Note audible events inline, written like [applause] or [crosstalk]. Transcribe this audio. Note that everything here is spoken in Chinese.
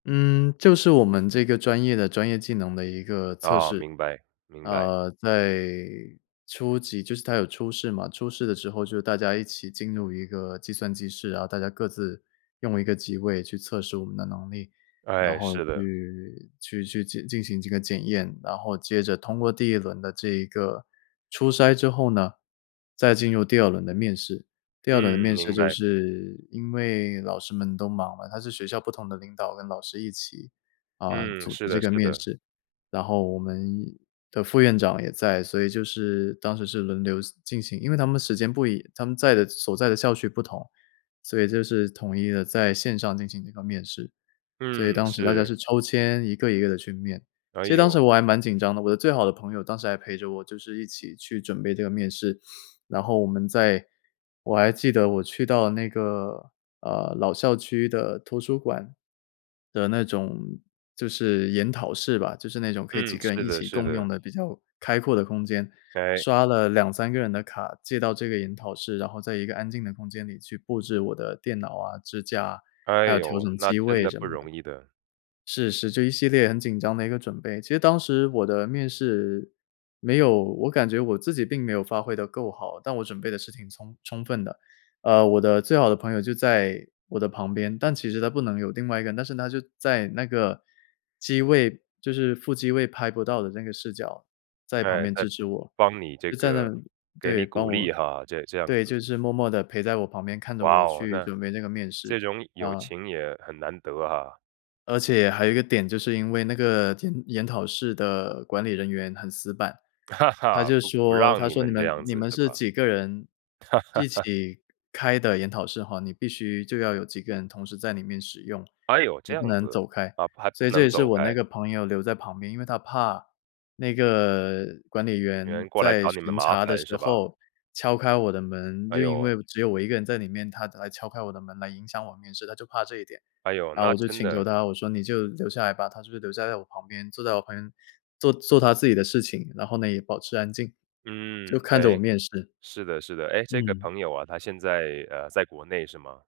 嗯，就是我们这个专业的专业技能的一个测哦，试。明白，明白。呃，在初期，就是它有初试嘛，初试的时候就大家一起进入一个计算机机室，然后大家各自用一个机位去测试我们的能力，然哎，后是的。去去去进进行这个检验，然后接着通过第1轮的这一个初筛之后呢，再进入第2轮的面试。第2轮嗯，面试，明就白。是因为老师们都忙吗，他是学校不同的领导跟老师一起，呃，嗯，组是织这的个是面的。试。然后我们的副院长也在，所以就是当时是轮流进行，因为他们的时间不一样，他们在的所在的校区不同，所以就是统一地在线上进行一个面试，所以嗯，当时大家是。是抽签一个一个地去面。哎其实当时哟。我还蛮紧张的，我的最好的朋友当时还陪着我，就是一起去准备这个面试，[sniffs] 然后我们在我还记得我去到那个，呃，老校区的图书馆的那种，就是研讨室吧，就是那种可以几嗯，个人是一的起是共用的。的比较开阔的空间，哎。刷了2-3个人的卡，借到这个研讨室，然后在一个安静的空间里去布置我的电脑啊、支架啊，还哎有调哟，整那机真位的什不么的。容易的。是，是，就一系列很紧张的一个准备。其实当时我的面试，没有我感觉我自己并没有发挥得够好，但我准备的是挺充充分的。呃，我的最好的朋友就在我的旁边，但其实他不能有另外一个人，但是他就在那个机位，就是副机位拍不到的那个视角，在旁诶，边在支持我。帮你这就在个那给对，你鼓帮励我，哈，这这样对，子。就是默默地陪在我旁边看着哇我哦，去那，准备那个面试，这种友呃。情也很难得啊。而且还有一个点，就是因为那个点，研讨室的管理人员很死板，他 [laughs] 就不不说，让他你说你们这们样你子们是是吧。几个人一 [laughs] 起开的研讨室哈，你必须就要有几个人同时在里面使用，哎哟，这你样不能子，走开。啊，怕所不以这能也是走我那开。个朋友留在旁边，因为他怕那个管理有员人过来在找你们巡麻查的烦时是吧。候，敲开我的门，哎就因呦。为只有我1个人在里面，他他来敲开我的门来影响我面试，他就怕这一点。哎呦，然后那我就真请求的他，我说你就留下来吧。他就留在我旁边，坐在我旁边，做做他自己的事情，然后呢，也保持安静，嗯，就看着我欸，面试。是的是的，诶，这个嗯。朋友啊，他现在，呃，在国内是吗？